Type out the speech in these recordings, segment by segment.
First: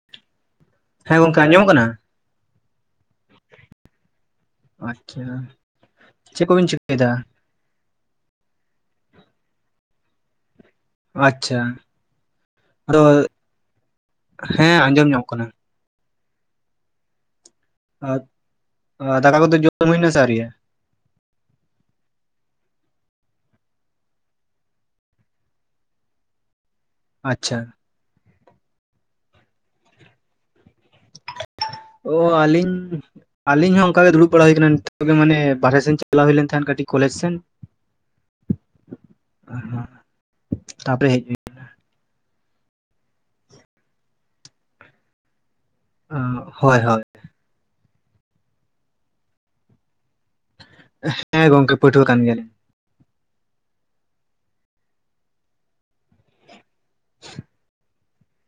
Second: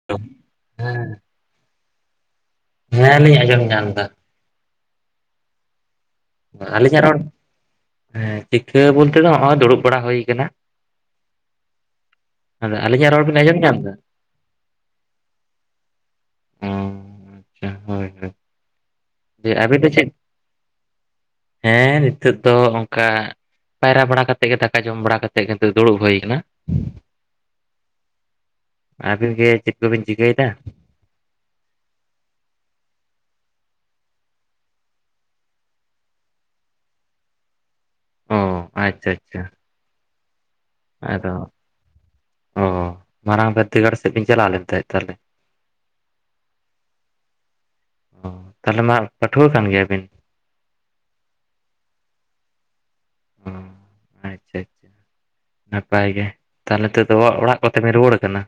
[inaudible] ᱦᱮᱸ ᱜᱚᱝᱠᱮ ᱟᱸᱚᱢᱚᱜ ᱠᱟᱱᱟ? ᱦᱮᱸ ᱞᱤᱧ ᱟᱸᱡᱚᱢ ᱧᱟᱢ ᱫᱟ᱾ ᱟᱪᱪᱷᱟ᱾ ᱪᱮᱫ ᱠᱚᱵᱤᱱ ᱟᱹᱞᱤᱧᱟᱜ ᱪᱤᱠᱟᱹᱭᱮᱫᱟ ᱨᱚᱲ ᱦᱮᱸ ᱪᱤᱠᱟᱹ ᱵᱚᱞᱛᱮ ᱫᱚ ᱦᱚᱸᱜᱼᱚᱭ ᱫᱩᱲᱩᱵ ᱵᱟᱲᱟ ᱦᱳᱭ ᱠᱟᱱᱟ᱾ ᱟᱪᱪᱷᱟ ᱟᱫᱚ ᱟᱹᱞᱤᱧ ᱨᱚᱲ ᱵᱤᱱ ᱟᱸᱡᱚᱢ ᱧᱟᱢ ᱫᱟ? ᱦᱮᱸ ᱟᱸᱡᱚᱢ ᱧᱟᱢᱚᱜ ᱠᱟᱱᱟ᱾ ᱚ ᱟᱪᱪᱷᱟ ᱦᱳᱭ ᱟᱛ ᱦᱳᱭ ᱡᱮ ᱟᱵᱤᱱ ᱫᱚ ᱪᱮᱫ, ᱦᱮᱸ ᱱᱤᱛᱚᱜ ᱫᱚ ᱚᱝᱠᱟ ᱯᱟᱭᱨᱟ ᱵᱟᱲᱟ ᱠᱟᱛᱮᱜ ᱜᱮ ᱫᱟᱠᱟ ᱡᱚᱢ ᱵᱟᱲᱟ ᱠᱟᱛᱮᱜ ᱠᱤᱱᱛᱩ ᱫᱩᱲᱩᱵ ᱦᱩᱭ ᱠᱟᱱᱟ᱾ ᱟᱪᱪᱷᱟ᱾ ᱟᱵᱤᱱ ᱜᱮ ᱪᱮᱫ ᱠᱚᱵᱤᱱ ᱪᱤᱠᱟᱹᱭᱫᱟ? ᱚ ᱟᱞᱤᱧ ᱟᱞᱤᱧ ᱦᱚᱸ ᱚᱱᱠᱟ ᱜᱮ ᱫᱩᱲᱩᱵ ᱵᱟᱲᱟ ᱦᱩᱭᱟ ᱠᱟᱱᱟ ᱱᱤᱛᱚᱜ ᱜᱮ ᱢᱟᱱᱮ ᱵᱟᱨᱦᱮ ᱥᱮᱱ ᱪᱟᱞᱟᱣ ᱦᱩᱭ ᱞᱮᱱ ᱛᱟᱦᱮᱸᱫ ᱠᱟᱹᱴᱤᱡ ᱠᱚᱞᱮᱡ ᱥᱮᱱ᱾ ᱚ ᱟᱪᱪᱷᱟ ᱪᱷᱟ ᱪᱷᱟ᱾ ᱦ [unintelligible] ᱟᱫᱚ, ᱚ ᱢᱟᱨᱟᱝ ᱵᱤᱫᱽᱫᱟᱹᱜᱟᱲ ᱥᱮᱫ ᱵᱤᱱ ᱪᱟᱞᱟᱣ ᱞᱮᱱ ᱛᱟᱦᱮᱸᱫ ᱛᱟᱦᱚᱞᱮ? ᱚ ᱦᱳᱭ ᱦᱳᱭ᱾ ᱛᱟᱦᱚᱞᱮ ᱢᱟ ᱯᱟᱹᱴᱷᱩᱣᱟᱹ ᱠᱟᱱ ᱜᱮᱭᱟ ᱵᱤᱱ? ᱦᱮᱸ, ᱜᱚᱝᱠᱮ ᱯᱟᱹᱴᱷᱩᱣᱟᱹ ᱠᱟᱱ ᱜᱮᱭᱟᱞᱤᱧ᱾ ᱚ ᱟᱪᱪᱷᱟ ᱟᱪᱪᱷᱟ ᱱᱟᱯᱟᱭ ᱜᱮ᱾ ᱛᱟᱦᱚᱞᱮ ᱱᱤᱛᱚᱜ ᱫᱚ ᱚ ᱚᱲᱟᱜ ᱠᱚᱛᱮ ᱵᱮᱱ ᱨᱩᱣᱟᱹᱲ ᱟᱠᱟᱱᱟ?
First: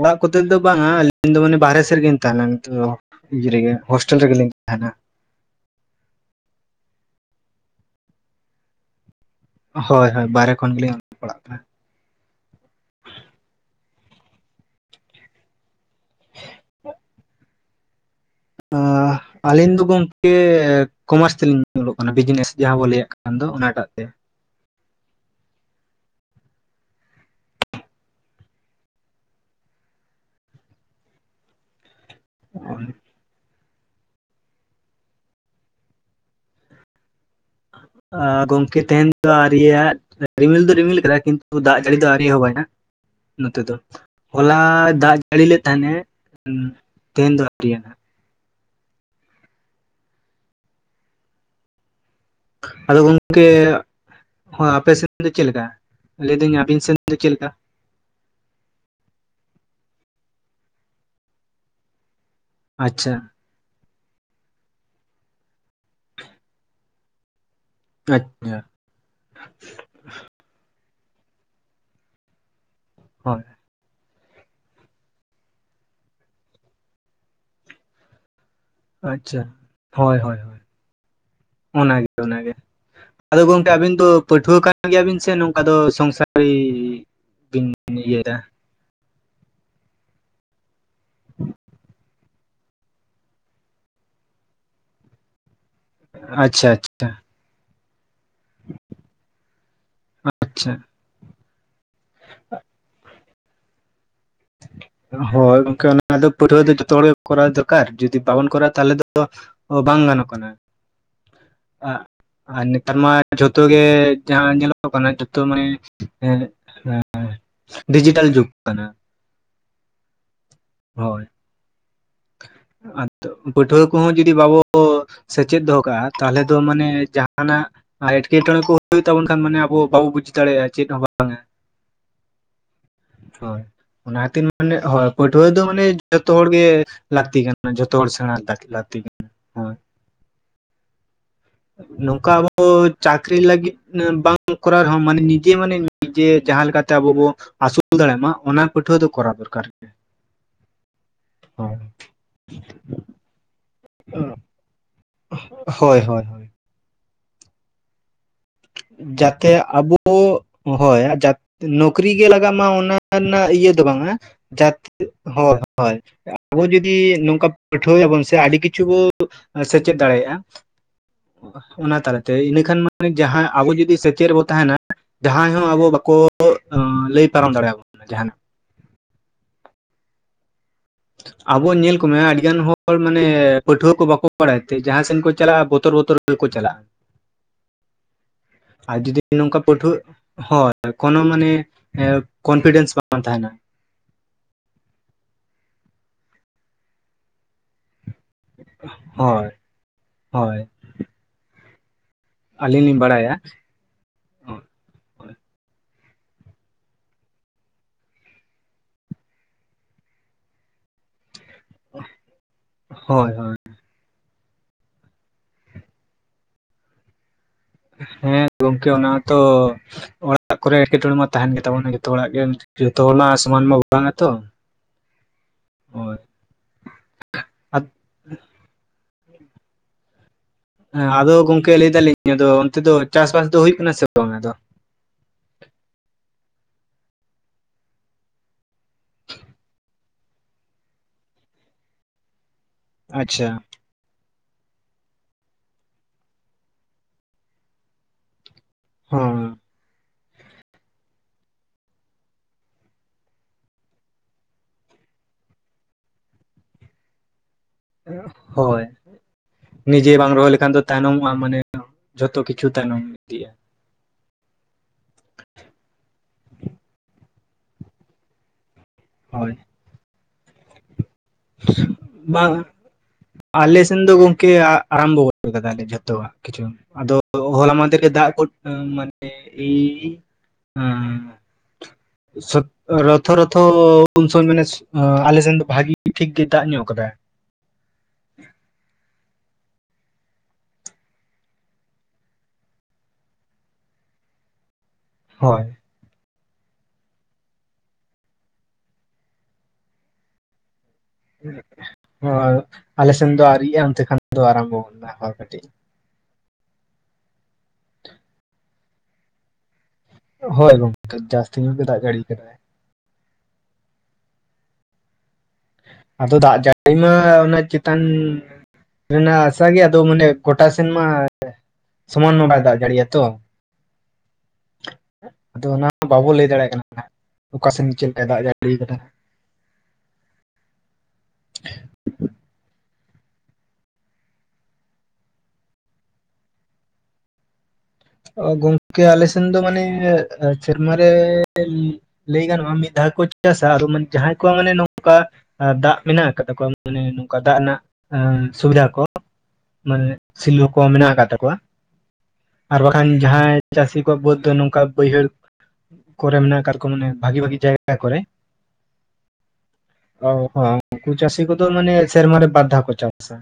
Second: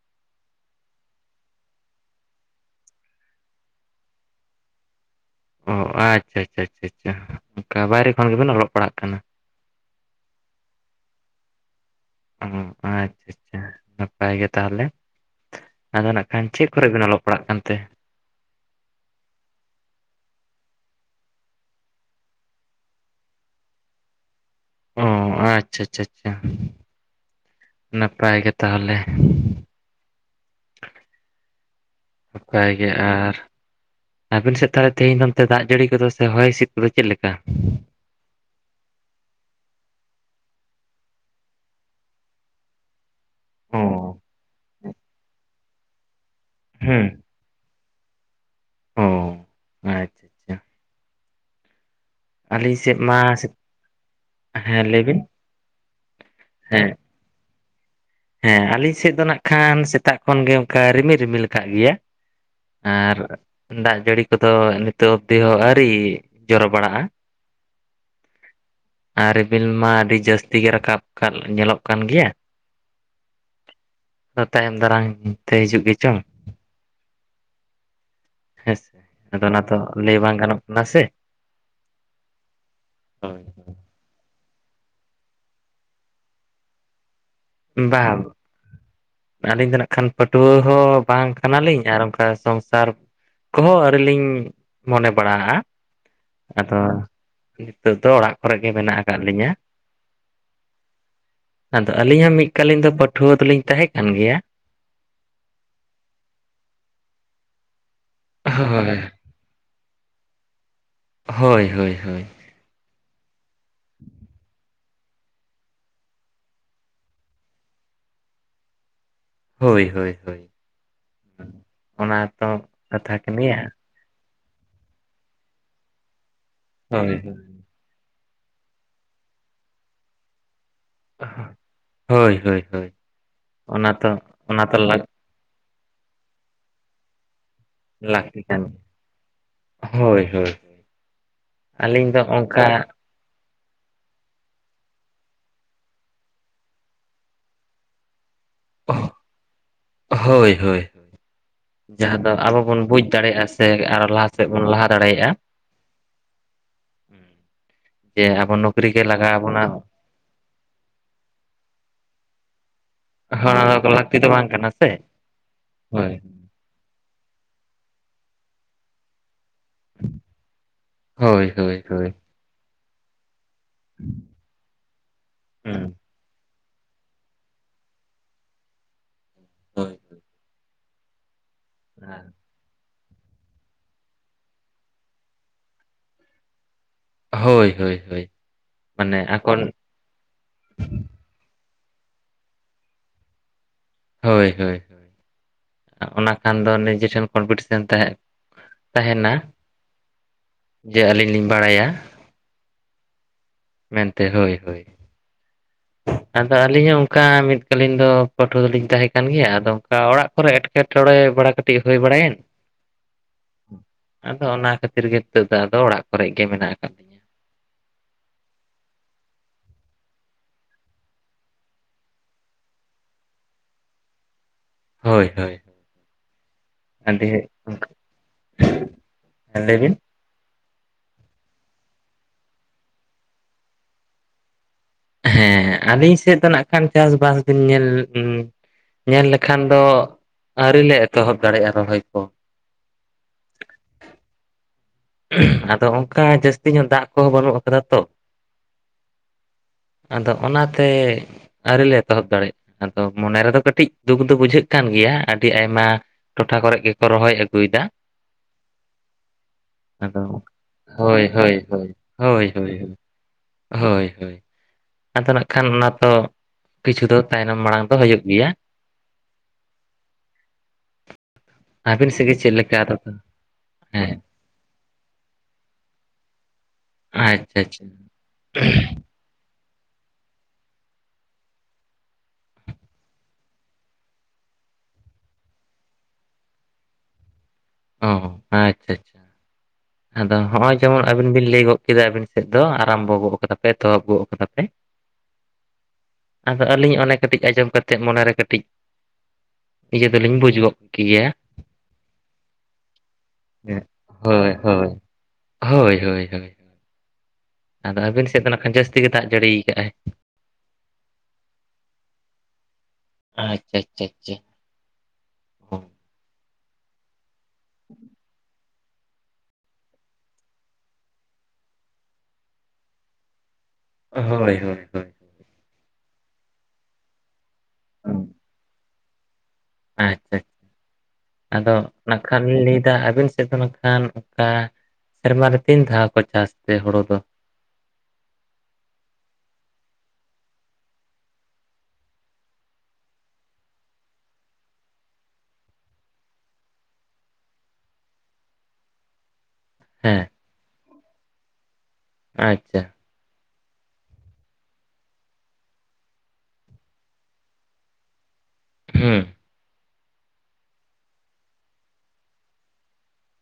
ᱚᱲᱟᱜ ᱠᱚᱛᱮ ᱫᱚ ᱵᱟᱝᱟ, ᱟᱹᱞᱤᱧ ᱫᱚ ᱢᱟᱱᱮ ᱵᱟᱦᱨᱮ ᱥᱮᱫ ᱨᱮᱜᱤᱧ ᱛᱟᱦᱮᱸᱱᱟ ᱱᱤᱛᱚᱜ ᱫᱚ ᱾ ᱤᱭᱟᱹ ᱨᱮᱜᱮ ᱦᱳᱥᱴᱮᱞ ᱨᱮᱜᱮ ᱞᱤᱝ ᱛᱟᱦᱮᱸᱱᱟ᱾ ᱚ ᱟᱪᱪᱷᱟ ᱪᱷᱟ ᱪᱷᱟ ᱪᱷᱟ ᱚᱝᱠᱟ ᱵᱟᱭᱨᱮ ᱠᱷᱚᱱ ᱜᱮᱵᱮᱱ ᱚᱞᱚᱜ ᱯᱟᱲᱦᱟᱜ ᱠᱟᱱᱟ᱾ ᱦᱳᱭ ᱦᱳᱭ, ᱵᱟᱦᱨᱮ ᱠᱷᱚᱱ ᱜᱮᱞᱤᱧ ᱚᱞᱚᱜ ᱯᱟᱲᱦᱟᱜ ᱠᱟᱱᱟ᱾ ᱚ ᱟᱪᱪᱷᱟ ᱪᱷᱟ ᱱᱟᱯᱟᱭ ᱜᱮ ᱛᱟᱦᱞᱮ᱾ ᱟᱫᱚ ᱱᱟᱜᱼᱠᱷᱟᱱ ᱪᱮᱫ ᱠᱚᱨᱮ ᱵᱮᱱ ᱚᱞᱚᱜ ᱯᱟᱲᱦᱟᱜ ᱠᱟᱱᱛᱮ? [inaudible] ᱟᱹᱞᱤᱧ ᱫᱚ ᱜᱚᱝᱠᱮ ᱠᱚᱢᱟᱨᱥ ᱛᱮᱞᱤᱧ ᱚᱞᱚᱜ ᱠᱟᱱᱟ ᱵᱤᱡᱱᱮᱥ ᱡᱟᱦᱟᱸ ᱵᱚᱱ ᱞᱟᱹᱭᱮᱫ ᱠᱟᱱ ᱫᱚ ᱚᱱᱟᱴᱟᱜ ᱛᱮ᱾ ᱚ ᱟᱪᱪᱷᱟ ᱪᱷᱟ ᱪᱷᱟ, ᱱᱟᱯᱟᱭ ᱜᱮ ᱛᱟᱦᱚᱞᱮ᱾ ᱱᱟᱯᱟᱭ ᱜᱮ ᱟᱨ ᱟᱹᱵᱤᱱ ᱥᱮᱫ ᱛᱟᱦᱚᱞᱮ ᱛᱮᱦᱮᱧ ᱫᱚ ᱚᱱᱛᱮ ᱫᱟᱜ ᱡᱟᱹᱲᱤ ᱠᱚᱫᱚ ᱥᱮ ᱦᱚᱭ ᱦᱤᱸᱥᱤᱫ ᱠᱚᱫᱚ ᱪᱮᱫ ᱞᱮᱠᱟ? ᱟ ᱜᱚᱢᱠᱮ ᱛᱮᱦᱮᱸᱧ ᱫᱚ ᱟᱹᱣᱨᱤᱭᱟᱜ ᱨᱤᱢᱤᱞ ᱫᱚ ᱨᱤᱢᱤᱞ ᱠᱟᱫᱟᱭ ᱠᱤᱱᱛᱩ ᱫᱟᱜ ᱡᱟᱹᱲᱤ ᱫᱚ ᱟᱹᱨᱣᱤ ᱮᱦᱚᱸᱵᱟᱭ ᱦᱟᱸᱜ᱾ ᱱᱚᱛᱮ ᱫᱚ ᱚ ᱦᱚᱞᱟ ᱫᱟᱜ ᱡᱟᱹᱲᱤ ᱞᱮ ᱛᱟᱦᱮᱸᱱᱮ᱾ ᱦᱩᱸ᱾ ᱛᱮᱦᱮᱧ ᱫᱚ [unintelligible] ᱚ ᱟᱪᱪᱷᱟ ᱪᱷᱟ ᱪᱷᱟ᱾ ᱟᱹᱞᱤᱧ ᱥᱮᱫ ᱢᱟ ᱥᱮ ᱦᱮ ᱟᱯᱮ ᱥᱮᱱ ᱫᱚ ᱪᱮᱫ ᱞᱮᱠᱟ ᱞᱟᱹᱭ ᱫᱟᱹᱧ ᱟᱵᱤᱱ ᱦᱮᱸ ᱥᱮᱱ ᱫᱚ ᱪᱮᱫ ᱞᱮᱠᱟ? ᱦᱮᱸ ᱟᱹᱞᱤᱧ ᱥᱮᱫ ᱫᱚ ᱱᱟᱜ ᱱᱟᱜ ᱠᱷᱟᱱ ᱥᱮᱛᱟᱜ ᱠᱷᱚᱱ ᱜᱮ ᱚᱱᱠᱟ ᱨᱤᱢᱤᱞ ᱨᱤᱢᱤᱞ ᱟᱠᱟᱫ ᱜᱮᱭᱟ᱾ ᱟᱪᱪᱷᱟ ᱟᱨ ᱫᱟᱜ ᱡᱟᱹᱲᱤ ᱠᱚᱫᱚ ᱱᱤᱛᱚᱜ ᱚᱵᱫᱤ ᱦᱚᱸ ᱟᱹᱣᱨᱤ ᱡᱚᱨᱚ ᱵᱟᱲᱟᱜ-ᱟ᱾ ᱟᱪᱪᱷᱟ, ᱟᱨ ᱨᱤᱢᱤᱞ ᱢᱟ ᱟᱹᱰᱤ ᱡᱟᱹᱥᱛᱤ ᱜᱮ ᱨᱟᱠᱟᱵ ᱠᱟᱫ ᱧᱮᱞᱚᱜ ᱠᱟᱱ ᱜᱮᱭᱟ᱾ ᱦᱳᱣ, ᱟ [unintelligible] ᱛᱟᱭᱚᱢ ᱫᱟᱨᱟᱢ ᱛᱮ ᱦᱤᱡᱩᱜ ᱜᱮ ᱪᱚᱝ, ᱦᱮᱸᱥᱮ ᱟᱪᱪᱷᱟ ᱟᱫᱚ ᱚᱱᱟ ᱛᱚ ᱞᱟᱹᱭ ᱵᱟᱝ ᱜᱟᱱᱚᱜ ᱠᱟᱱᱟ ᱥᱮ᱾ ᱚᱱᱟ ᱜᱮ ᱛᱚ ᱟᱫᱚ ᱦᱳᱭ ᱜᱚᱝᱠᱮ ᱦᱳᱭ ᱟᱵᱤᱱ ᱫᱚ ᱯᱟᱹᱴᱷᱩᱣᱟᱹ ᱠᱟᱱ ᱜᱮᱭᱟᱵᱤᱱ ᱥᱮ ᱱᱚᱝᱠᱟ ᱫᱚ ᱥᱚᱝᱥᱟᱨᱤ ᱵᱤᱱ ᱵᱟᱝ ᱤᱭᱟᱹᱭᱮᱫᱟ ᱟᱹᱞᱤᱧ ᱫᱚ ᱦᱟᱜᱠᱷᱟᱱ ᱯᱟᱹᱴᱷᱩᱣᱟᱹ ᱦᱚᱸ ᱵᱟᱝ ᱠᱟᱱᱟᱞᱤᱧ ᱟᱨ ᱚᱱᱠᱟ ᱥᱚᱝᱥᱟᱨ ᱠᱚᱦᱚᱸ ᱟᱹᱣᱨᱤ ᱞᱤᱧ ᱢᱚᱱᱮ ᱵᱟᱲᱟᱜ-ᱟ᱾ ᱟᱪᱪᱷᱟ ᱟᱫᱚ ᱟᱪᱪᱷᱟ ᱱᱤᱛᱚᱜ ᱫᱚ ᱚᱲᱟᱜ ᱠᱚᱨᱮᱜ ᱜᱮ ᱢᱮᱱᱟᱜ ᱟᱠᱟᱜ ᱞᱤᱧᱟᱹ᱾ ᱟᱪᱪᱷᱟ ᱟᱫᱚ ᱟᱹᱞᱤᱧ ᱦᱚᱸ ᱢᱤᱫ ᱠᱟᱞᱤᱱ ᱫᱚ ᱯᱟᱹᱴᱷᱩᱣᱟᱹ ᱫᱚᱞᱤᱧ ᱛᱟᱦᱮᱸ ᱠᱟᱱ ᱜᱮᱭᱟ᱾ ᱦᱳᱣ ᱜᱚᱝᱠᱮ ᱚᱱᱟᱫᱚ ᱯᱟᱹᱴᱷᱩᱣᱟᱹ ᱫᱚ ᱡᱷᱚᱛᱚ ᱦᱚᱲ ᱜᱮ ᱠᱚᱨᱟᱣ ᱫᱚᱨᱠᱟᱨ ᱡᱩᱫᱤ ᱵᱟᱵᱚᱱ ᱠᱚᱨᱟᱣᱟ ᱛᱟᱦᱚᱞᱮ ᱫᱚ ᱵᱟᱝ ᱜᱟᱱᱚᱜ ᱠᱟᱱᱟ᱾ ᱦᱳᱭ ᱦᱳᱭ ᱟᱜ ᱦᱳᱭ ᱟᱨ ᱱᱮᱛᱟᱨ ᱢᱟ ᱡᱷᱚᱛᱚ ᱜᱮ ᱡᱟᱦᱟᱸ ᱧᱮᱞᱚᱜ ᱠᱟᱱᱟ ᱡᱷᱚᱛᱚ ᱢᱟᱱᱮ ᱰᱤᱡᱤᱴᱟᱞ ᱡᱩᱜᱽ ᱠᱟᱱᱟ᱾ ᱦᱳᱭ ᱦᱳᱭ ᱦᱳᱭ ᱦᱳᱭ ᱚᱱᱟ ᱛᱚ ᱠᱟᱛᱷᱟ ᱟᱫᱚ ᱠᱟᱱ ᱜᱮᱭᱟ ᱯᱟᱹᱴᱷᱩᱣᱟᱹ ᱠᱚᱦᱚᱸ ᱡᱩᱫᱤ ᱵᱟᱵᱚ ᱥᱮᱪᱮᱫ ᱫᱚᱦᱚ ᱠᱟᱜ-ᱟ ᱛᱟᱦᱚᱞᱮ ᱫᱚ ᱢᱟᱱᱮ ᱦᱳᱭ ᱡᱟᱦᱟᱱᱟᱜ ᱟᱨ ᱮᱴᱠᱮᱴᱚᱬᱮ ᱠᱚ ᱦᱩᱭᱩᱜ ᱛᱟᱵᱚᱱ ᱠᱷᱟᱱ ᱟᱵᱚ ᱵᱟᱵᱚ ᱵᱩᱡ ᱫᱟᱲᱮᱭᱟᱜ-ᱟ ᱪᱮᱫ ᱦᱚᱸ [unintelligible] ᱦᱳᱭ ᱦᱳᱭ ᱦᱳᱭ ᱦᱳᱭ, ᱛᱚ ᱚᱱᱟ ᱠᱷᱟᱹᱛᱤᱨ ᱢᱟᱱᱮ ᱛᱚ ᱞᱟᱠ ᱦᱳᱭ [inaudible] ᱯᱟᱹᱷᱩᱣᱟᱹ ᱫᱚ ᱢᱟᱱᱮ ᱡᱷᱚᱛᱚ ᱦᱚᱲ ᱜᱮ ᱞᱟᱹᱠᱛᱤ ᱠᱟᱱᱟ ᱡᱷᱚᱛᱚ ᱦᱚᱲ ᱥᱮᱬᱟ ᱞᱟᱹᱠᱛᱤ ᱠᱟᱱ ᱜᱮᱭᱟ᱾ ᱞᱟᱹᱠᱛᱤ ᱠᱟᱱᱟ ᱦᱮᱸ ᱦᱳᱭ ᱦᱳᱭ ᱟᱹᱞᱤᱧ ᱫᱚ ᱱᱚᱝᱠᱟ ᱚᱱᱠᱟ ᱟᱵᱚ- ᱪᱟᱹᱠᱨᱤ ᱞᱟᱹᱜᱤᱫ ᱵᱟᱝ ᱠᱚᱨᱟᱣ ᱨᱮᱦᱚᱸ ᱢᱟᱱᱮ ᱱᱤᱡᱮ ᱢᱟᱱᱮ ᱱᱤᱡᱮ ᱡᱟᱦᱟᱸ ᱞᱮᱠᱟᱛᱮ ᱟᱵᱚ ᱵᱚ ᱟᱹᱥᱩᱞ ᱫᱟᱲᱮᱭ ᱢᱟ ᱚᱱᱟ ᱯᱟᱹᱴᱷᱩᱣᱟᱹ ᱫᱚ ᱠᱚᱨᱟᱣ ᱫᱚᱨᱠᱟᱨ ᱜᱮ ᱦᱳᱭ ᱦᱳᱭ ᱡᱟᱦᱟᱸ ᱫᱚ ᱟᱵᱚ ᱵᱚᱱ ᱵᱩᱡᱽ ᱫᱟᱲᱮᱭᱟᱜᱼᱟ ᱥᱮ ᱟᱨᱚ ᱞᱟᱦᱟ ᱥᱮᱫ ᱵᱚᱱ ᱞᱟᱦᱟ ᱫᱟᱲᱮᱭᱟᱜᱼᱟ᱾ ᱦᱳᱭ ᱦᱳᱭ ᱦᱳᱭ ᱡᱮ ᱟᱵᱚ ᱱᱚᱠᱨᱤ ᱜᱮ ᱞᱟᱜᱟᱣ ᱡᱟᱛᱮ ᱵᱚᱱᱟ ᱟᱵᱚ ᱦᱳᱭ ᱱᱚᱠᱨᱤ ᱜᱮ ᱞᱟᱜᱟᱜ ᱢᱟ ᱚᱱᱟ ᱚᱱᱟ ᱨᱮᱱᱟᱜ ᱤᱭᱟᱹ ᱚᱱᱟ ᱫᱚ ᱵᱟᱝᱼᱟ ᱞᱟᱹᱠᱛᱤ ᱵᱟᱝ ᱠᱟᱱᱟ ᱡᱟᱛᱮ ᱥᱮ ᱦᱳᱭ ᱦᱳᱭ ᱟᱵᱚ ᱡᱚᱫᱤ ᱱᱚᱝᱠᱟ ᱯᱟᱹᱴᱷᱩᱣᱟᱹᱭᱟᱵᱚᱱ ᱥᱮ ᱟᱹᱰᱤ ᱠᱤᱪᱷᱩ ᱵᱚᱱ ᱥᱮᱪᱮᱫ ᱫᱟᱲᱮᱭᱟᱜᱼᱟ᱾ ᱦᱳᱭ ᱦᱳᱭ ᱚᱱᱟ ᱦᱳᱭ ᱛᱟᱞᱟᱛᱮ ᱤᱱᱟᱹᱠᱷᱟᱱ ᱢᱟᱱᱮ ᱡᱟᱦᱟᱸ ᱟᱵᱚ ᱡᱩᱫᱤ ᱥᱮᱪᱮᱫ ᱨᱮ ᱵᱚ ᱛᱟᱦᱮᱱᱟ ᱡᱟᱦᱟᱸᱭ ᱦᱚᱸ ᱟᱵᱚ ᱵᱟᱠᱚ ᱞᱟᱹᱭ ᱯᱟᱨᱚᱢ ᱫᱟᱲᱮᱭᱟᱵᱚᱱᱟ ᱡᱟᱦᱟᱱᱟᱜ᱾ ᱦᱳᱭ ᱦᱳᱭ ᱟᱵᱚ ᱧᱮᱞ ᱠᱚᱢᱮ ᱟᱹᱰᱤᱜᱟᱱ ᱦᱚᱲ ᱦᱚᱲ ᱢᱟᱱᱮ ᱯᱟᱹᱴᱷᱩᱣᱟᱹ ᱠᱚ ᱵᱟᱠᱚ ᱵᱟᱲᱟᱭ ᱛᱮ ᱡᱟᱦᱟᱸᱥᱮᱫ ᱠᱚ ᱪᱟᱞᱟᱜᱼᱟ ᱵᱚᱛᱚᱨ ᱵᱚᱛᱚᱨ ᱜᱮᱠᱚ ᱪᱟᱞᱟᱜᱼᱟ᱾ ᱦᱳᱭ ᱦᱳᱭ ᱦᱳᱭ ᱟᱨ ᱢᱟᱱᱮ ᱡᱩᱫᱤ ᱟᱠᱚ ᱱᱚᱝᱠᱟ ᱯᱟᱹᱴᱷᱣᱟᱹ ᱦᱳᱭ ᱠᱚᱱᱚ ᱢᱟᱱᱮ ᱠᱚᱱᱯᱷᱤᱰᱮᱱᱥ ᱵᱟᱝ ᱛᱟᱦᱮᱱᱟ᱾ ᱦᱳᱭ ᱦᱳᱭ ᱚᱱᱟ ᱠᱷᱟᱱ ᱫᱚ ᱱᱤᱡᱮᱴᱷᱮᱱ ᱠᱚᱢᱯᱤᱴᱤᱥᱮᱱ ᱛᱟᱦᱮᱸ ᱛᱟᱦᱮᱱᱟ ᱦᱳᱭ ᱦᱳᱭ ᱡᱮ ᱟᱹᱞᱤᱧ ᱞᱤᱧ ᱵᱟᱲᱟᱭᱟ᱾ ᱟᱞᱤ ᱞᱤᱧ ᱵᱟᱲᱟᱭᱟ ᱢᱮᱱᱛᱮ ᱦᱳᱭ ᱦᱳᱭ᱾ ᱟᱫᱚ ᱟᱹᱞᱤᱧ ᱦᱚᱸ ᱚᱝᱠᱟ ᱢᱤᱫ ᱠᱟᱞᱤᱤᱱ ᱫᱚ ᱯᱟᱹᱴᱷᱩᱣᱟᱹ ᱫᱚᱞᱤᱧ ᱛᱟᱦᱮᱸ ᱠᱟᱱ ᱜᱮᱭᱟ, ᱟᱫᱚ ᱚᱱᱠᱟ ᱚᱲᱟᱜ ᱠᱚᱨᱮ ᱮᱴᱠᱮᱴᱚᱬᱮ ᱵᱟᱲᱟ ᱠᱟᱹᱴᱤᱡ ᱦᱩᱭ ᱵᱟᱲᱟᱭᱮᱱ, ᱦᱳᱭ ᱦᱳᱭ ᱦᱩᱸ ᱟᱫᱚ ᱚᱱᱟ ᱠᱷᱟᱹᱛᱤᱨ ᱜᱮ ᱱᱤᱛᱚᱜ ᱫᱚ ᱟᱫᱚ ᱚᱲᱟᱜ ᱠᱚᱨᱮ ᱜᱮ ᱢᱮᱱᱟᱜ ᱠᱟᱫᱤᱧᱭᱟ᱾ ᱦᱮᱸ ᱜᱚᱝᱠᱮ ᱚᱱᱟ ᱛᱚ ᱚᱲᱟᱜ ᱠᱚᱨᱮ ᱮᱴᱠᱮᱴᱚᱬᱮ ᱢᱟ ᱛᱟᱦᱮᱸᱱ ᱜᱮᱛᱟᱵᱚᱱᱟ ᱡᱷᱚᱛᱚ ᱦᱚᱲᱟᱜ ᱜᱮ ᱡᱷᱚᱛᱚ ᱦᱚᱲ ᱢᱟ ᱥᱚᱢᱟᱱ ᱢᱟ ᱵᱟᱝᱟ ᱛᱚ᱾ ᱦᱳᱭ ᱦᱳᱭ ᱦᱳᱭ ᱟᱹᱰᱤ ᱦᱮᱸ ᱞᱟᱹᱭ ᱵᱤᱱ᱾ ᱦᱮᱸ ᱟᱫᱚ ᱜᱚᱝᱠᱮ ᱞᱟᱹᱭ ᱫᱟᱞᱤᱧ ᱟᱫᱚ ᱚᱱᱛᱮ ᱫᱚ ᱪᱟᱥ ᱵᱟᱥ ᱫᱚ ᱦᱩᱭᱩᱜ ᱠᱟᱱᱟ ᱥᱮ ᱵᱟᱝ ᱟᱫᱚ? ᱦᱮᱸ ᱟᱹᱞᱤᱧ ᱥᱮᱫ ᱫᱚ ᱱᱟᱜ ᱠᱷᱟᱱ ᱪᱟᱥᱵᱟᱥ ᱵᱤᱱ ᱧᱮᱞ ᱧᱮᱞ ᱞᱮᱠᱷᱟᱱ ᱫᱚ, ᱟᱹᱣᱨᱤ ᱞᱮ ᱮᱛᱚᱦᱚᱵ ᱫᱟᱲᱮᱭᱟᱜᱼᱟ ᱨᱚᱦᱚᱭ ᱠᱚ᱾ ᱟᱪᱪᱷᱟ᱾ ᱟᱫᱚ ᱚᱝᱠᱟ ᱡᱟᱹᱥᱛᱤ ᱧᱚᱜ ᱫᱟᱜ ᱠᱚᱦᱚᱸ ᱵᱟᱹᱱᱩᱜ ᱠᱟᱫᱟ ᱛᱚ᱾ ᱦᱚᱸ᱾ ᱟᱫᱚ ᱚᱱᱟᱛᱮ ᱟᱹᱣᱨᱤᱤᱞ ᱞᱮ ᱮᱛᱚᱦᱚᱵ ᱫᱟᱲᱮᱭᱟᱜᱼᱟ, ᱟᱫᱚ ᱢᱚᱱᱮ ᱨᱮᱫᱚ ᱠᱟᱹᱴᱤᱡ ᱫᱩᱠ ᱫᱚ ᱵᱩᱡᱷᱟᱹᱜ ᱠᱟᱱ ᱜᱮᱭᱟ, ᱟᱹᱰᱤ ᱟᱭᱢᱟ ᱴᱚᱴᱷᱟ ᱠᱚᱨᱮ ᱜᱮᱠᱚ ᱨᱚᱦᱚᱭ ᱟᱹᱜᱩᱭᱮᱫᱟ᱾ ᱦᱳᱭ᱾ ᱱᱤᱡᱮ ᱵᱟᱝ ᱟᱫᱚ ᱨᱚᱦᱚᱭ ᱞᱮᱠᱷᱟᱱ ᱫᱚ ᱦᱳᱭ ᱛᱟᱭᱱᱚᱢᱚᱜᱼᱟ ᱦᱳᱭ ᱢᱟᱱᱮ ᱦᱳᱭ ᱡᱷᱚᱛᱚ ᱦᱳᱭ ᱠᱤᱪᱷᱩ ᱦᱳᱭ ᱛᱟᱭᱱᱚᱢ ᱤᱫᱤᱜᱼᱟ᱾ ᱦᱳᱭ ᱦᱳᱭ, ᱟᱫᱚ ᱱᱟᱜ ᱠᱷᱟᱱ ᱚᱱᱟ ᱛᱚ ᱠᱤᱪᱷᱩ ᱫᱚ ᱛᱟᱭᱱᱚᱢ ᱢᱟᱲᱟᱝ ᱫᱚ ᱦᱩᱭᱩᱜ ᱜᱮᱭᱟ᱾ ᱦᱳᱭ᱾ ᱟᱹᱵᱤᱱ ᱥᱮᱫ ᱜᱮ ᱵᱟᱝ ᱪᱮᱫ ᱞᱮᱠᱟ ᱟᱞᱮ ᱥᱮᱱ ᱫᱚ ᱦᱮᱸ ᱜᱚᱝ ᱠᱮ ᱟᱨᱟᱢᱵᱚ ᱠᱟᱫᱟᱞᱮ ᱡᱷᱚᱛᱚᱣᱟᱜ ᱠᱤᱪᱷᱩ ᱟᱫᱚ ᱟᱪᱪᱷᱟ ᱦᱚᱞᱟ ᱟᱪᱪᱷᱟ ᱢᱟᱫᱷᱮᱨ ᱨᱮ ᱫᱟᱜ ᱜᱚᱫ ᱢᱟᱱᱮ ᱤ ᱟᱸ᱾ ᱥᱚᱛ ᱨᱚᱛᱷᱚ ᱨᱚᱛᱷᱚ ᱩᱱᱥᱚ ᱢᱟᱱᱮ ᱟᱞᱮ ᱥᱮᱱ ᱫᱚ ᱵᱷᱟᱜᱤ ᱴᱷᱤᱠ ᱜᱮ ᱫᱟᱜ ᱧᱚᱜ ᱠᱟᱫᱟᱭ᱾ ᱚ ᱟᱪᱪᱷᱟ ᱟᱪᱪᱷᱟ᱾ [inaudible] ᱟᱫᱚ ᱦᱚᱸᱜᱼᱚᱭ ᱡᱮᱢᱚᱱ ᱟᱵᱤᱱ ᱵᱤᱱ ᱞᱟᱹᱭ ᱜᱚᱜ ᱠᱮᱫᱟ ᱟᱵᱤᱱ ᱥᱮᱫ ᱫᱚ ᱟᱨᱟᱢᱵᱚ ᱜᱚᱜ ᱠᱟᱫᱟᱯᱮ ᱮᱛᱚᱦᱚᱵ ᱜᱚᱜ ᱠᱟᱫᱟ ᱯᱮ᱾ ᱦᱳᱭ᱾ ᱟᱫᱚ ᱟᱹᱞᱤᱧ ᱚᱱᱮ ᱠᱟᱹᱴᱤᱡ ᱟᱸᱡᱚᱢ ᱠᱟᱛᱮᱜ ᱢᱚᱱᱮᱨᱮ ᱠᱟᱹᱴᱤᱡ ᱤᱭᱟᱹ ᱫᱚᱞᱤᱧ ᱵᱩᱡ ᱜᱚᱫ ᱠᱮᱭᱟ, ᱦᱚ ᱟᱞᱮ ᱥᱮᱱ ᱫᱚ ᱟᱣᱨᱤᱜᱼᱟ ᱦᱮᱸ ᱚᱱᱛᱮ ᱠᱷᱟᱱ ᱫᱚ ᱦᱳᱭ ᱦᱳᱭ ᱟᱨᱟᱢᱵᱚ-ᱟ ᱠᱟᱱᱟ ᱠᱟᱹᱴᱤᱡ᱾ ᱦᱳᱭ ᱦᱳᱭ ᱦᱳᱭ᱾ ᱟᱫᱚ ᱟᱹᱵᱤᱱ ᱥᱮᱫ ᱫᱚ ᱱᱟᱠᱷᱟᱱ ᱡᱟᱹᱥᱛᱤ ᱜᱮ ᱫᱟᱜ ᱡᱟᱹᱲᱤ ᱟᱠᱟᱜᱼ ᱟᱭ᱾ ᱦᱳᱭ ᱜᱚᱝᱠᱮ ᱡᱟᱹᱥᱛᱤ ᱧᱚᱜ ᱜᱮ ᱫᱟᱜ ᱡᱟᱹᱲᱤ ᱠᱟᱫᱟᱭ᱾ ᱟᱪᱪᱷᱟ ᱪᱷᱟ ᱪᱷᱟ᱾ ᱟᱫᱚ ᱫᱟᱜ ᱡᱟᱹᱲᱤ ᱢᱟ ᱚᱱᱟ ᱪᱮᱛᱟᱱ ᱨᱮᱱᱟᱜ ᱦᱟᱥᱟ ᱜᱮ ᱟᱫᱚ ᱢᱟᱱᱮ ᱜᱥᱴᱟ ᱥᱮᱱ ᱢᱟ ᱥᱚᱢᱟᱱ ᱢᱟ ᱵᱟᱭ ᱫᱟᱜ ᱡᱟᱹᱲᱤᱭᱟ ᱛᱚ᱾ ᱦᱳᱭ ᱦᱳᱭ ᱦᱳᱭ᱾ ᱟᱫᱚ ᱚᱱᱟ ᱵᱟᱵᱚ ᱞᱟᱹᱭ ᱫᱟᱲᱮᱭᱟᱜ ᱠᱟᱱᱟ ᱚᱠᱟ ᱥᱮᱱ ᱪᱮᱫ ᱞᱮᱠᱟ ᱫᱟᱜ ᱡᱟᱹᱲᱤ ᱠᱟᱫᱟ᱾ ᱟᱪᱷᱟ ᱪᱷᱟ ᱟᱫᱚ ᱱᱟᱠᱷᱟᱱ ᱞᱤᱱ ᱫᱟ ᱟᱹᱵᱤᱱ ᱥᱮᱫ ᱫᱚ ᱱᱟᱜᱼᱠᱷᱟᱱ ᱚᱱᱠᱟ ᱥᱮᱨᱢᱟ ᱨᱮ ᱛᱤᱱ ᱫᱷᱟᱣ ᱠᱚ ᱪᱟᱥ ᱛᱮ ᱦᱩᱲᱳ ᱫᱚ? ᱚ ᱜᱚᱝᱠᱮ ᱟᱞᱮ ᱥᱮᱱ ᱫᱚ ᱢᱟᱱᱮ ᱥᱮᱨᱢᱟ ᱨᱮ ᱞᱟᱹᱭ ᱜᱟᱱᱚᱜᱼᱟ ᱢᱤᱫ ᱫᱷᱟᱣ ᱠᱚ ᱪᱟᱥᱟ ᱟᱨ ᱡᱟᱦᱟᱸᱭ ᱠᱚᱣᱟᱜ ᱢᱟᱱᱮ ᱱᱚᱝᱠᱟ᱾ ᱫᱟᱜᱽ ᱢᱮᱱᱟᱜ ᱟᱠᱟᱫᱟ ᱠᱚᱣᱟ ᱢᱟᱱᱮ ᱱᱚᱝᱠᱟ ᱫᱟᱜᱽ ᱨᱮᱱᱟᱜ ᱥᱩᱵᱤ ᱫᱷᱟ ᱠᱚ ᱢᱟᱱᱮ ᱦᱮᱸ ᱥᱤᱞᱩ ᱠᱚ ᱢᱮᱱᱟᱜ ᱟᱠᱟᱫ ᱛᱟᱠᱚᱣᱟ᱾ ᱟᱨ ᱟᱪᱪᱷᱟ ᱵᱟᱝ ᱠᱷᱟᱱ ᱡᱟᱦᱟᱸᱭ ᱪᱟᱹᱥᱤ ᱠᱚᱣᱟᱜ ᱵᱟᱹᱫᱽ ᱫᱚ ᱱᱚᱝᱠᱟ ᱵᱟᱹᱭᱦᱟᱹᱲᱼᱼ ᱠᱚᱨᱮᱢᱮᱱᱟ ᱠᱟᱜ ᱠᱚᱣᱟ ᱢᱟᱱᱮ ᱵᱷᱟᱜᱤ ᱵᱷᱟᱜᱤ ᱡᱟᱭᱜᱟ ᱠᱚᱨᱮ᱾ ᱦᱮᱸᱻ ᱚ ᱦᱚᱸ ᱩᱱᱠᱩ ᱪᱟᱹᱥᱤ ᱠᱚᱫᱚ ᱢᱟᱱᱮ ᱥᱮᱨᱢᱟᱨ ᱨᱮ ᱵᱟᱫᱷᱟᱮ ᱠᱚ ᱪᱟᱥᱟ᱾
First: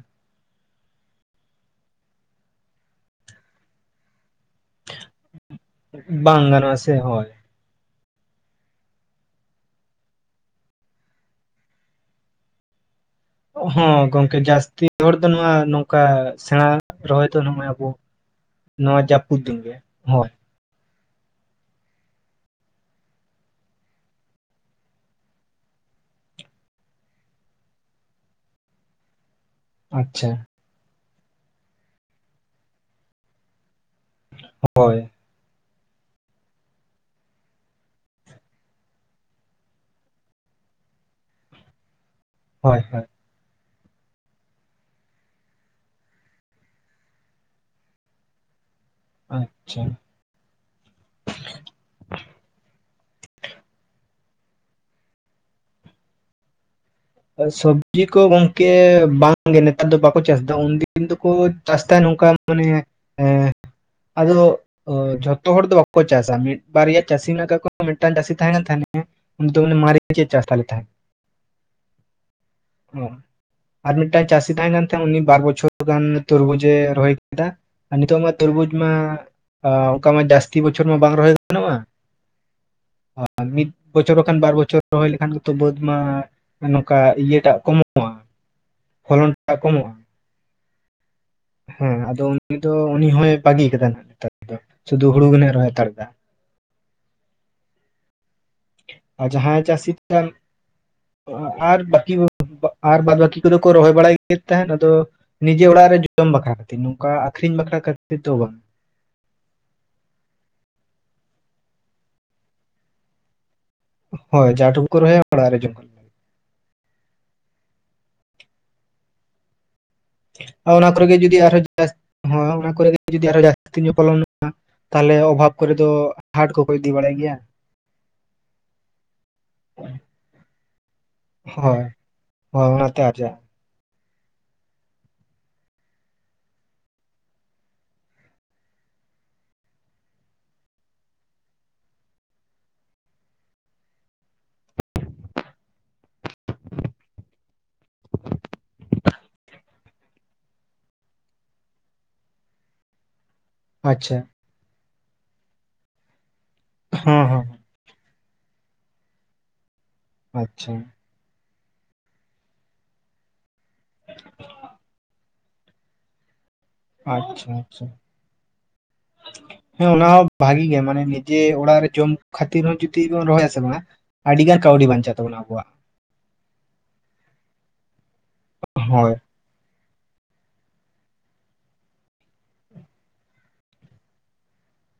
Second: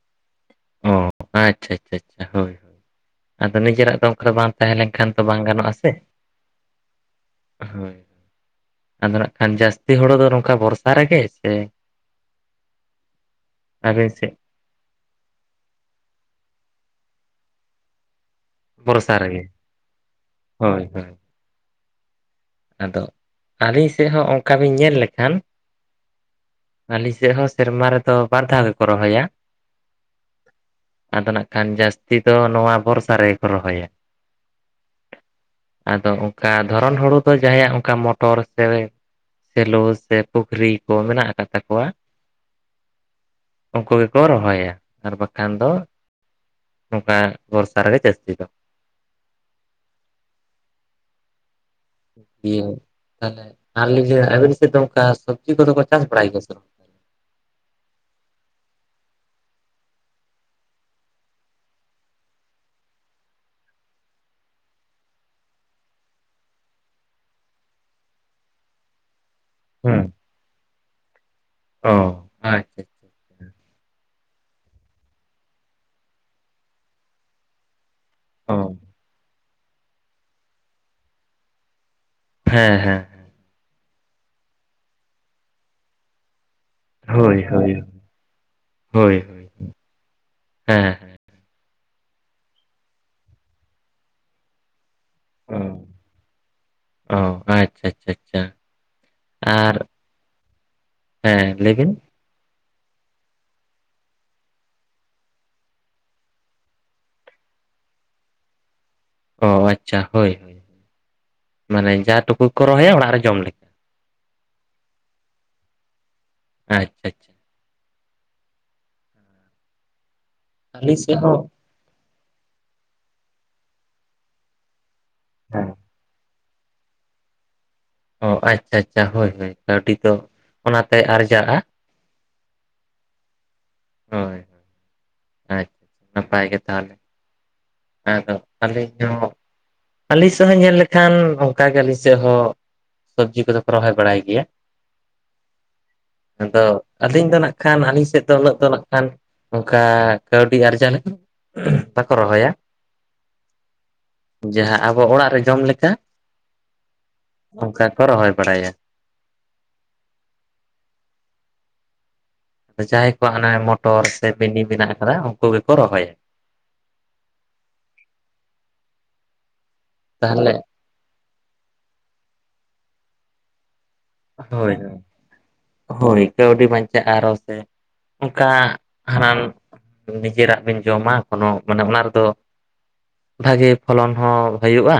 ᱚ ᱟᱪᱷᱟ, ᱟᱪᱷᱟ, ᱟᱪᱷᱟ, ᱦᱳᱭ ᱟᱫᱚ ᱱᱤᱡᱮᱨᱟᱜ ᱫᱚ ᱚᱱᱠᱟ ᱫᱚ ᱵᱟᱝ ᱛᱟᱦᱮᱸ ᱞᱮᱱᱠᱷᱟᱱ ᱫᱚ ᱵᱟᱝ ᱜᱟᱱᱚᱜᱼᱟ ᱥᱮᱼᱼ ᱵᱟᱝ ᱜᱟᱱᱚᱜᱼᱟ ᱥᱮ ᱦᱚᱭ ᱦᱳᱭ ᱟᱫᱚ ᱠᱷᱟᱱ ᱡᱟᱹᱥᱛᱤ ᱦᱚᱲᱚ ᱫᱚ ᱱᱚᱝᱠᱟ ᱵᱚᱨᱥᱟ ᱨᱮᱜᱮ ᱥᱮᱼᱼ ᱦᱚᱸ ᱟᱹᱵᱤᱱ ᱥᱮᱫ ᱜᱚᱝᱠᱮ ᱡᱟᱹᱥᱛᱤᱼᱼ ᱦᱚᱲ ᱫᱚ ᱱᱚᱣᱟ ᱱᱚᱝᱠᱟ ᱥᱮᱬᱟ ᱨᱚᱦᱚᱭ ᱫᱚ ᱱᱚᱜᱼᱚᱭ ᱟᱵᱚᱼᱼ ᱱᱚᱣᱟ ᱵᱚᱨᱥᱟ ᱡᱟᱹᱯᱩᱫ ᱨᱮᱜᱮ ᱫᱤᱱ ᱜᱮ ᱦᱳᱭ ᱦᱳᱭ, ᱦᱳᱭ ᱟᱫᱚ ᱟᱹᱞᱤᱧ ᱥᱮᱫ ᱦᱚᱸ ᱚᱱᱠᱟ ᱵᱤᱱ ᱧᱮᱞ ᱞᱮᱠᱷᱟᱱ ᱟᱹᱞᱤᱧ ᱥᱮᱫ ᱦᱚᱸ ᱥᱮᱨᱢᱟ ᱨᱮᱫᱚ ᱵᱟᱨ ᱫᱷᱟᱣ ᱜᱮᱠᱚ ᱨᱚᱦᱚᱭᱟ᱾ ᱟᱪᱷᱟ ᱟᱫᱚ ᱱᱟᱜ ᱠᱷᱟᱱ ᱡᱟᱹᱥᱛᱤ ᱫᱚ ᱱᱚᱣᱟ ᱵᱷᱚᱨᱥᱟ ᱨᱮᱜᱮ ᱠᱚ ᱨᱚᱦᱚᱭᱟ᱾ ᱦᱳᱭ ᱟᱫᱚ ᱚᱱᱠᱟ ᱫᱷᱚᱨᱚᱱ ᱦᱩᱲᱩ ᱫᱚ ᱡᱟᱦᱟᱸᱭᱟᱜ ᱚᱱᱠᱟ ᱢᱚᱴᱚᱨ ᱥᱮᱼᱼ ᱥᱮᱞᱚ ᱥᱮ ᱯᱩᱠᱷᱨᱤ ᱠᱚ ᱢᱮᱱᱟᱜ ᱟᱠᱟᱫ ᱛᱟᱠᱚᱣᱟ᱾ ᱦᱳᱭ ᱦᱳᱭ ᱩᱱᱠᱩ ᱜᱮᱠᱚ ᱨᱚᱦᱚᱭᱟ ᱟᱨ ᱵᱟᱠᱷᱟᱱ ᱫᱚ᱾ ᱱᱚᱝᱠᱟ ᱵᱚᱨᱥᱟ ᱨᱮᱜᱮ ᱡᱟᱹᱥᱛᱤ ᱫᱚ᱾ ᱟᱪᱷᱟ ᱫᱤᱭᱮ ᱛᱟᱦᱚᱞᱮ ᱟᱨᱮ ᱟᱵᱮᱱ ᱥᱮᱫ ᱫᱚ ᱚᱱᱠᱟ ᱥᱚᱵᱽᱡᱤ ᱠᱚᱫᱚ ᱠᱚ ᱪᱟᱥ ᱵᱟᱲᱟᱭ ᱜᱮᱭᱟ ᱥᱮ ᱵᱟᱝ? ᱥᱚᱵᱽᱡᱤ ᱠᱚ ᱜᱚᱝᱠᱮ ᱵᱟᱝᱜᱮ ᱱᱮᱛᱟᱨ ᱫᱚ ᱵᱟᱠᱚ ᱪᱟᱥ ᱮᱫᱟ ᱩᱱᱫᱤᱱ ᱫᱚᱠᱚ ᱪᱟᱥ ᱛᱟᱦᱮᱱ ᱱᱚᱝ ᱠᱟ ᱚᱱᱮ ᱮᱸ ᱟᱫᱚ ᱚ ᱡᱷᱚᱛᱚ ᱦᱚᱲ ᱫᱚ ᱵᱟᱠᱚ ᱪᱟᱥᱟ ᱢᱤᱫ ᱵᱟᱨᱭᱟ ᱪᱟᱹᱥᱤ ᱢᱮᱱᱟᱜ ᱠᱟᱜ ᱠᱚᱣᱟ ᱢᱤᱫᱴᱟᱝ ᱪᱟᱹᱥᱤ ᱛᱟᱦᱮᱸ ᱠᱟᱱ ᱛᱟᱦᱮᱸᱱᱟ ᱦᱮᱸ ᱩᱱᱫᱚ ᱦᱮᱸ ᱢᱟᱹᱨᱤᱪ ᱜᱮ ᱪᱮᱫ ᱪᱟᱥ ᱞᱮᱫ ᱛᱟᱦᱮᱸ ᱚ ᱟᱪᱪᱷᱟ ᱚ ᱟᱪᱪᱷᱟ ᱟᱨ ᱢᱤᱫᱴᱟᱝ ᱪᱟᱹᱥᱤ ᱛᱟᱦᱮᱸ ᱠᱟᱱ ᱛᱟᱦᱮᱸᱫ -ᱟ ᱩᱱᱤ ᱵᱟᱨ ᱵᱚᱪᱷᱚᱨ ᱜᱟᱱ ᱛᱩᱨᱵᱩᱡ ᱮ ᱨᱚᱦᱚᱭ ᱱᱤᱛᱚᱜ ᱢᱟ ᱚ ᱛᱩᱨᱵᱩᱡ ᱢᱟ ᱚᱱᱠᱟ ᱢᱟ ᱡᱟᱹᱥᱛᱤ ᱵᱚᱪᱷᱚᱨ ᱢᱟ ᱵᱟᱝ ᱨᱚᱦᱚᱭ ᱜᱟᱱᱚᱜᱼᱟ᱾ ᱦᱮᱸ ᱦᱮᱸ ᱢᱤᱫ ᱵᱚᱪᱷᱚᱨ ᱵᱟᱝᱠᱷᱟᱱ ᱵᱟᱨ ᱵᱚᱪᱷᱚᱨ ᱨᱚᱦᱚᱭ ᱦᱩᱭ ᱞᱮᱠᱷᱟᱱ ᱜᱮᱛᱚ ᱵᱟᱹᱫᱽ ᱢᱟ᱾ ᱱᱚᱝᱠᱟ ᱦᱳᱭ ᱤᱭᱟᱹᱴᱟᱜ ᱦᱳᱭ ᱠᱚᱢᱚᱜᱼᱟ ᱦᱳᱭ ᱯᱷᱚᱞᱚᱱ ᱦᱳᱭ ᱴᱟᱜ ᱠᱚᱢᱚᱜᱼᱟ᱾ ᱦᱮᱸ ᱦᱮᱸ ᱦᱮᱸ ᱟᱫᱚ ᱩᱱᱤ ᱫᱚ ᱩᱱᱤ ᱦᱚᱸᱭ ᱵᱟᱹᱜᱤ ᱠᱟᱫᱟ ᱱᱟ ᱱᱮᱛᱟᱨ ᱫᱚ ᱥᱩᱫᱷᱩ ᱦᱩᱲᱩ ᱜᱮ ᱨᱚᱦᱚᱭ ᱚ ᱦᱟᱛᱟᱨ ᱫᱟ ᱚ ᱟᱪᱪᱷᱟ, ᱟᱪᱪᱷᱟ, ᱟᱪᱪᱷᱟ ᱟᱨ ᱡᱟᱦᱟᱸ ᱪᱟᱹᱥᱤ ᱦᱮᱸ [inaudible] ᱞᱟᱹᱭ ᱵᱤᱱ ᱟᱨᱵᱟᱠᱤ ᱟᱨ ᱵᱟᱫᱽ ᱵᱟᱹᱠᱤ ᱠᱚᱫᱚ ᱠᱚ ᱨᱚᱦᱚᱭ ᱵᱟᱲᱟᱭᱮᱫ ᱛᱟᱦᱮᱱᱟ ᱟᱫᱚ᱾ ᱱᱤᱡᱮ ᱚᱲᱟᱜ ᱨᱮ ᱡᱚᱢ ᱵᱟᱠᱷᱨᱟ ᱠᱷᱟᱹᱛᱤᱨ ᱱᱚᱝᱠᱟ ᱟᱠᱷᱨᱤᱧ ᱵᱟᱠᱷᱨᱟ ᱠᱷᱛᱤᱨ ᱛᱮ ᱫᱚ ᱵᱟᱝ᱾ ᱚ ᱟᱪᱪᱷᱟ ᱦᱳᱭ ᱦᱳᱭ ᱢᱟᱱᱮ ᱡᱟ ᱴᱩᱠᱩ ᱠᱚ ᱨᱚᱦᱚᱭᱟ ᱚᱲᱟᱜ ᱨᱮ ᱡᱚᱢ ᱞᱟᱹᱜᱤᱫᱼᱼ ᱦᱳᱭ ᱡᱟ ᱴᱩᱠᱩ ᱠᱚ ᱨᱚᱦᱚᱭᱟ ᱚᱲᱟᱜᱨᱮ ᱡᱚᱝᱼᱼ ᱟᱪᱪᱷᱟ ᱟᱪᱷᱼᱼ ᱟᱨ ᱚᱱᱟ ᱟᱹᱞᱤᱧ ᱠᱚᱨᱮ ᱜᱮ ᱥᱮᱫ ᱡᱩᱫᱤ ᱦᱚᱸ ᱟᱨᱦᱚᱸᱼᱼ ᱡᱟᱥ ᱦᱚᱭ ᱚᱱᱟ ᱠᱚᱨᱮ ᱡᱩᱫᱤ ᱟᱨᱚ ᱡᱟᱹᱥᱛᱤ ᱧᱚᱜ ᱯᱚᱞᱚᱜᱼᱟ ᱛᱟᱦᱚᱞᱮ ᱚᱵᱷᱟᱵ ᱦᱮᱸ ᱠᱚᱨᱮ ᱫᱚ ᱦᱟᱴ ᱠᱚᱠᱚ ᱤᱫᱤ ᱵᱟᱲᱟᱭ ᱜᱮᱭᱟ ᱾ ᱚ ᱟᱪᱪᱷᱟ ᱟᱪᱪᱷᱟ ᱦᱳᱭ ᱦᱳᱭ ᱠᱟᱹᱣᱰᱤ ᱫᱚ ᱚᱱᱟᱛᱮ ᱟᱨᱡᱟᱜᱼᱟ ᱾ ᱦᱳᱭ ᱦᱳᱭ ᱚᱱᱟ ᱛᱮ ᱟᱨᱡᱟᱜ-ᱟ ᱾ ᱦᱳᱭ ᱟᱪ ᱱᱟᱯᱟᱭ ᱜᱮ ᱛᱟᱦᱚᱞᱮ ᱾ ᱦᱮ ᱛᱚ ᱟᱹᱞᱤᱧ ᱦᱚᱸ, ᱟᱹᱞᱤᱧ ᱥᱮᱫ ᱦᱚᱸ ᱧᱮᱞ ᱞᱮᱠᱷᱟᱱ ᱚᱱᱠᱟᱜᱮ ᱟᱹᱞᱤᱧ ᱥᱮᱫ ᱦᱚᱸ ᱥᱚᱵᱡᱤ ᱠᱚᱫᱚ ᱠᱚ ᱨᱚᱦᱚᱭ ᱵᱟᱲᱟᱭ ᱜᱮᱭᱟ ᱟᱫᱚ ᱟᱹᱞᱤᱧ ᱫᱚ ᱱᱟᱜ ᱠᱷᱟᱱ ᱟᱹᱞᱤᱧ ᱥᱮᱫ ᱫᱚ ᱩᱱᱟᱹᱜ ᱫᱚ ᱱᱟᱜ ᱠᱷᱟᱱ ᱚᱱᱠᱟ ᱠᱟᱹᱣᱰᱤ ᱟᱨᱡᱟᱣ ᱞᱮᱠᱟ ᱫᱚ ᱵᱟᱠᱚ ᱨᱚᱦᱚᱭᱟ ᱾ ᱟᱪᱪᱷᱟ ᱾ ᱡᱟᱦᱟᱸ ᱟᱵᱚ ᱚᱲᱟᱜ ᱨᱮ ᱡᱚᱢ ᱞᱮᱠᱟ ᱾ ᱦᱚᱸ ᱦᱚᱸ ᱾ ᱚᱱᱠᱟ ᱠᱚ ᱨᱚᱦᱚᱭ ᱵᱟᱲᱟᱭᱟ ᱾ ᱟᱪᱪᱷᱟ ᱾ ᱡᱟᱦᱟᱸᱭ ᱠᱚ ᱦᱟᱱᱟ ᱢᱚᱴᱚᱨ ᱥᱮ ᱵᱤᱱᱤ ᱢᱮᱱᱟᱜ ᱟᱠᱟᱫᱟ ᱩᱱᱠᱩ ᱜᱮᱠᱚ ᱨᱚᱦᱚᱭᱟ ᱾ ᱟᱪᱪᱷᱟ ᱟᱪᱪᱷᱟ, ᱦᱮᱸ ᱚᱱᱟ ᱦᱚᱸ ᱛᱟᱦᱚᱞᱮ ᱵᱷᱟᱜᱤ ᱜᱮᱭᱟ ᱢᱟᱱᱮ ᱢᱤ ᱠᱮ ᱚᱲᱟᱜ ᱨᱮ ᱡᱚᱢ ᱠᱷᱟᱛᱤᱨ ᱦᱚᱸ ᱡᱩᱫᱤ ᱵᱚᱱ ᱨᱚᱦᱚᱭᱟᱥᱮ ᱵᱟᱝ ᱟᱹᱰᱤ ᱜᱟᱱ ᱦᱳᱭ ᱠᱟᱹᱣᱰᱤ ᱵᱟᱧᱪᱟᱣ ᱛᱟᱵᱚᱱᱟ ᱟᱵᱚᱣᱟᱜ ᱾ ᱦᱳᱭ ᱠᱟᱹᱣᱰᱤ ᱵᱟᱧᱪᱟᱜᱼᱟ ᱟᱨᱚ ᱥᱮ ᱚᱱᱠᱟ ᱦᱳᱭ ᱦᱟᱱᱟᱱ ᱱᱤᱡᱮᱨᱟᱜ ᱵᱤᱱ ᱡᱚᱢᱟ ᱠᱚᱱᱳ ᱢᱟᱱᱮ ᱚᱱᱟ ᱨᱮᱫᱚ ᱵᱷᱟᱜᱤ ᱯᱷᱚᱞᱚᱱ ᱦᱚᱸ ᱦᱩᱭᱩᱜᱼᱟ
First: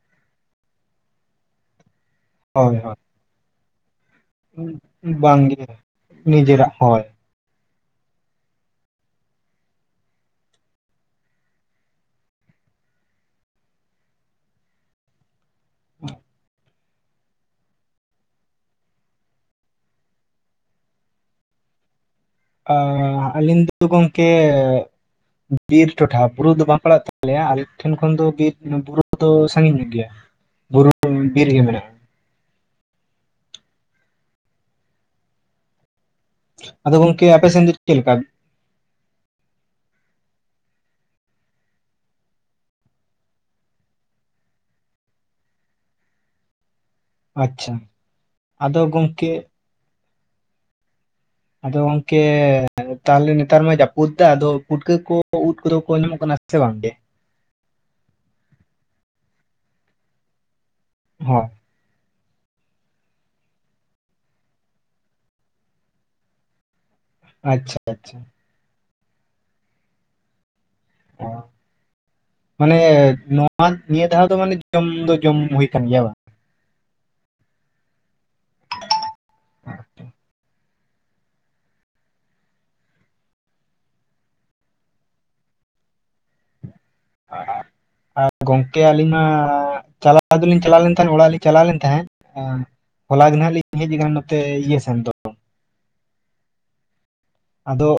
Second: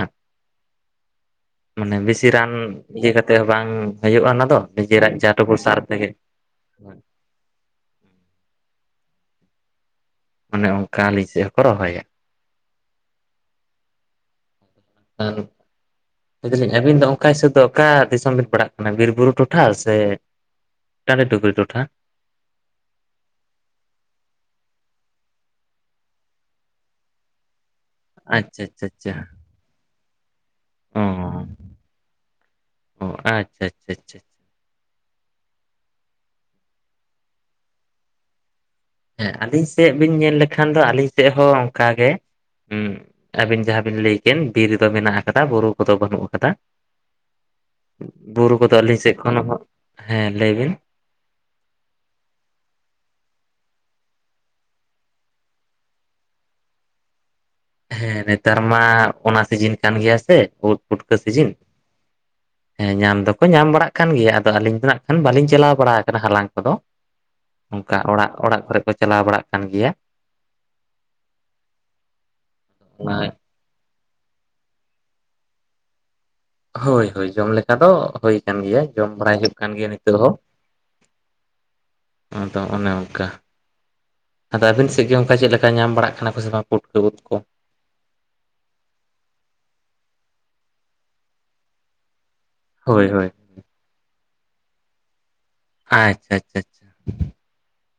ᱢᱟᱱᱮ ᱵᱮᱥᱤ ᱨᱟᱱ ᱦᱳᱭ ᱦᱳᱭ ᱤᱭᱟᱹ ᱠᱟᱛᱮᱜ ᱦᱚᱸ ᱵᱟᱝ ᱦᱩᱭᱩᱜᱼᱟ ᱚᱱᱟ ᱫᱚ ᱱᱤᱡᱮᱨᱟᱜ ᱡᱟᱦᱟᱸ ᱴᱩᱠᱩ ᱵᱟᱝᱜᱮ ᱥᱟᱨ ᱛᱮᱜᱮ ᱾ ᱱᱤᱡᱮᱨᱟᱜ ᱦᱳᱭ ᱾ ᱚᱱᱮ ᱚᱱᱠᱟ ᱟᱞᱤᱧ ᱥᱮᱫ ᱦᱚᱸᱠᱚ ᱨᱚᱦᱚᱭᱟ ᱾ ᱟᱨ ᱞᱟᱹᱭ ᱫᱟᱹᱞᱤᱧ ᱟᱹᱵᱤᱱ ᱫᱚ ᱚᱱᱠᱟ ᱦᱤᱥᱟᱹᱵᱽ ᱫᱚ, ᱚᱠᱟ ᱫᱤᱥᱚᱢ ᱵᱤᱱ ᱯᱟᱲᱟᱜ ᱠᱟᱱᱟ ᱵᱤᱨ ᱵᱩᱨᱩ ᱴᱚᱴᱷᱟ ᱥᱮ ᱴᱟᱹᱰᱤ ᱴᱩᱠᱨᱤ ᱴᱚᱴᱷᱟ? ᱚ ᱟᱹᱞᱤᱧ ᱫᱚ ᱜᱚᱢᱠᱮ ᱵᱤᱨ ᱴᱚᱴᱷᱟ ᱵᱩᱨᱩ ᱫᱚ ᱵᱟᱯᱞᱟᱜ ᱛᱟ ᱛᱟᱞᱮᱭᱟ ᱟᱞᱮ ᱴᱷᱮᱱ ᱠᱷᱚᱱ ᱫᱚ ᱵᱤᱨ ᱟᱪᱪᱷᱟ ᱟᱪᱪᱷᱟ ᱵᱩᱨᱩ ᱟᱪᱪᱷᱟ ᱫᱚ ᱥᱟᱜᱤᱧ ᱧᱚᱜ ᱜᱮᱭᱟ ᱵᱩᱨᱩ ᱚ ᱵᱤᱨ ᱜᱮ ᱢᱮᱱᱟᱜᱼᱟ ᱾ ᱚ ᱟᱪᱪᱷᱟ ᱟᱪᱪᱷᱟ ᱟᱪᱪᱷᱟ ᱾ ᱟᱫᱚ ᱜᱚᱝᱠᱮ ᱟᱯᱮᱸ ᱥᱮᱫ ᱫᱚ ᱪᱮᱫ ᱞᱮᱠᱟ? ᱦᱮᱸ ᱟᱹᱞᱤᱧ ᱥᱮᱫ ᱵᱤᱱ ᱧᱮᱞ ᱞᱮᱠᱷᱟᱱ ᱫᱚ ᱟᱹᱞᱤᱧ ᱥᱮᱫ ᱦᱚᱸ ᱚᱱᱠᱟᱜ ᱜᱮ, ᱦᱩ ᱟᱹᱵᱤᱱ ᱡᱟᱦᱟᱸ ᱵᱤᱱ ᱞᱟᱹᱭᱠᱮᱱ ᱵᱤᱨ ᱫᱚ ᱢᱮᱱᱟᱜ ᱟᱠᱟᱫᱟ ᱵᱩᱨᱩ ᱠᱚᱫᱚ ᱵᱟᱹᱱᱩᱜ ᱟᱠᱟᱫᱟ ᱟᱪᱪᱷᱟ ᱵᱩᱨᱩ ᱠᱚᱫᱚ ᱟᱫᱚ ᱟᱹᱞᱤᱧ ᱥᱮᱫ ᱜᱚᱝᱠᱮ ᱠᱷᱚᱱ, ᱦᱮᱸ ᱞᱟᱹᱭ ᱵᱤᱱ ᱟᱫᱚ ᱜᱚᱝᱠᱮ ᱛᱟᱦᱚᱞᱮ ᱱᱮᱛᱟᱨ ᱢᱟᱭ ᱡᱟᱹᱯᱩᱫ ᱫᱟ ᱟᱫᱚ ᱯᱩᱴᱠᱟᱹ ᱠᱚ ᱩᱫ ᱠᱚᱫᱚ ᱠᱚ ᱧᱚᱢᱚᱜ ᱠᱟᱱᱟ ᱥᱮ ᱵᱟᱝᱜᱮ? ᱦᱮᱸ ᱱᱮᱛᱟᱨ ᱢᱟ ᱚᱱᱟ ᱥᱤᱡᱤᱱ ᱠᱟᱱ ᱜᱮᱭᱟ ᱥᱮ ᱩᱫ ᱯᱩᱴᱠᱟᱹ ᱦᱚᱸ ᱥᱤᱡᱤᱱ ᱦᱮᱸ ᱧᱟᱢ ᱫᱚᱠᱚ ᱧᱟᱢ ᱵᱟᱲᱟᱜ ᱠᱟᱱ ᱜᱮᱭᱟ ᱟᱫᱚ ᱟᱹᱞᱤᱧ ᱫᱚ ᱱᱟᱜ ᱠᱷᱟᱱ ᱵᱟᱹᱞᱤᱧ ᱪᱟᱞᱟᱣ ᱵᱟᱲᱟ ᱠᱟᱱᱟ ᱦᱟᱞᱟᱝ ᱠᱚᱫᱚ, ᱟᱪᱪᱷᱟ ᱚᱱᱠᱟ ᱟᱪᱪᱷᱟ ᱚᱲᱟᱜ ᱚᱲᱟᱜ ᱠᱚᱨᱮ ᱠᱚ ᱪᱟᱞᱟᱣ ᱵᱟᱲᱟᱜ ᱠᱟᱱ ᱜᱮᱭᱟ ᱾ ᱚ ᱢᱟᱱᱮ ᱱᱚ ᱱᱤᱭᱟᱹ ᱫᱷᱟᱣ ᱫᱚ ᱢᱟᱱᱮ ᱡᱚᱢ ᱫᱚ ᱡᱚᱢ ᱦᱩᱭ ᱠᱟᱱ ᱜᱮᱭᱟ ᱵᱟᱝ? ᱦᱳᱭ ᱦᱳᱭ ᱡᱚᱢ ᱞᱮᱠᱟ ᱫᱚ ᱦᱩᱭ ᱠᱟᱱ ᱜᱮᱭᱟ ᱡᱚᱢ ᱵᱟᱲᱟᱭ ᱦᱩᱭᱩᱜ ᱠᱟᱱ ᱜᱮᱭᱟ ᱱᱤᱛᱚᱜ ᱦᱚᱸ ᱟᱫᱚ ᱚᱱᱮ ᱚᱱᱠᱟ ᱾ ᱟᱫᱚ ᱟᱹᱵᱤᱱ ᱥᱮᱫ ᱜᱮ ᱚᱱᱠᱟ ᱪᱮᱫᱞᱮᱠᱟ ᱧᱟᱢ ᱵᱟᱲᱟᱜ ᱠᱟᱱᱟ ᱠᱚ ᱥᱮ ᱵᱟᱝ ᱯᱩᱴᱠᱟᱹ ᱩᱫ ᱠᱚ? ᱜᱚᱝᱠᱮ ᱟᱹᱞᱤᱧ ᱢᱟ ᱪᱟᱞᱟᱣ ᱫᱚᱞᱤᱧ ᱪᱟᱞᱟᱣ ᱞᱮᱱ ᱛᱟᱦᱮᱸᱱᱟ ᱚᱲᱟᱜ ᱞᱤᱧ ᱪᱟᱞᱟᱣ ᱞᱮᱱ ᱛᱟᱦᱮᱸᱫ ᱦᱳᱭ ᱦᱳᱭ ᱦᱚᱞᱟ ᱜᱮ ᱱᱟᱜ ᱞᱤᱧ ᱦᱮᱡ ᱟᱠᱟᱱᱟ ᱱᱚᱛᱮ ᱤᱭᱟᱹ ᱥᱮᱱ ᱫᱚ ᱟᱪᱪᱷᱟ ᱟᱪᱷᱟᱷᱟ ᱟᱫᱚᱼᱼ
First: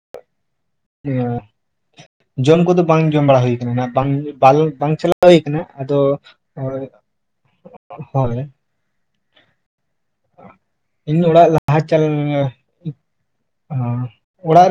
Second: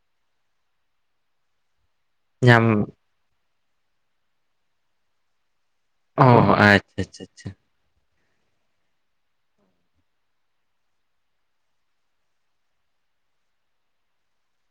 ᱡᱚᱢ ᱧᱟᱢ ᱠᱚᱫᱚ ᱵᱟᱝ ᱡᱚᱢ ᱵᱟᱲᱟ ᱦᱩᱭ ᱟᱠᱟᱱᱟ ᱵᱟᱝ ᱵᱟᱝ ᱵᱟᱝ ᱪᱟᱞᱟᱜᱼᱼ ᱦᱩᱭ ᱠᱟᱱᱟ ᱟᱫᱚᱼᱼ ᱚ ᱟᱪᱪᱷᱟ ᱟᱪᱪᱷᱟ ᱟᱪᱪᱷᱟ ᱦᱳᱭ ᱤᱧ ᱚᱲᱟᱜ ᱞᱟᱦᱟ ᱪᱟᱞ ᱚᱻ ᱚᱲᱟᱜᱼᱼ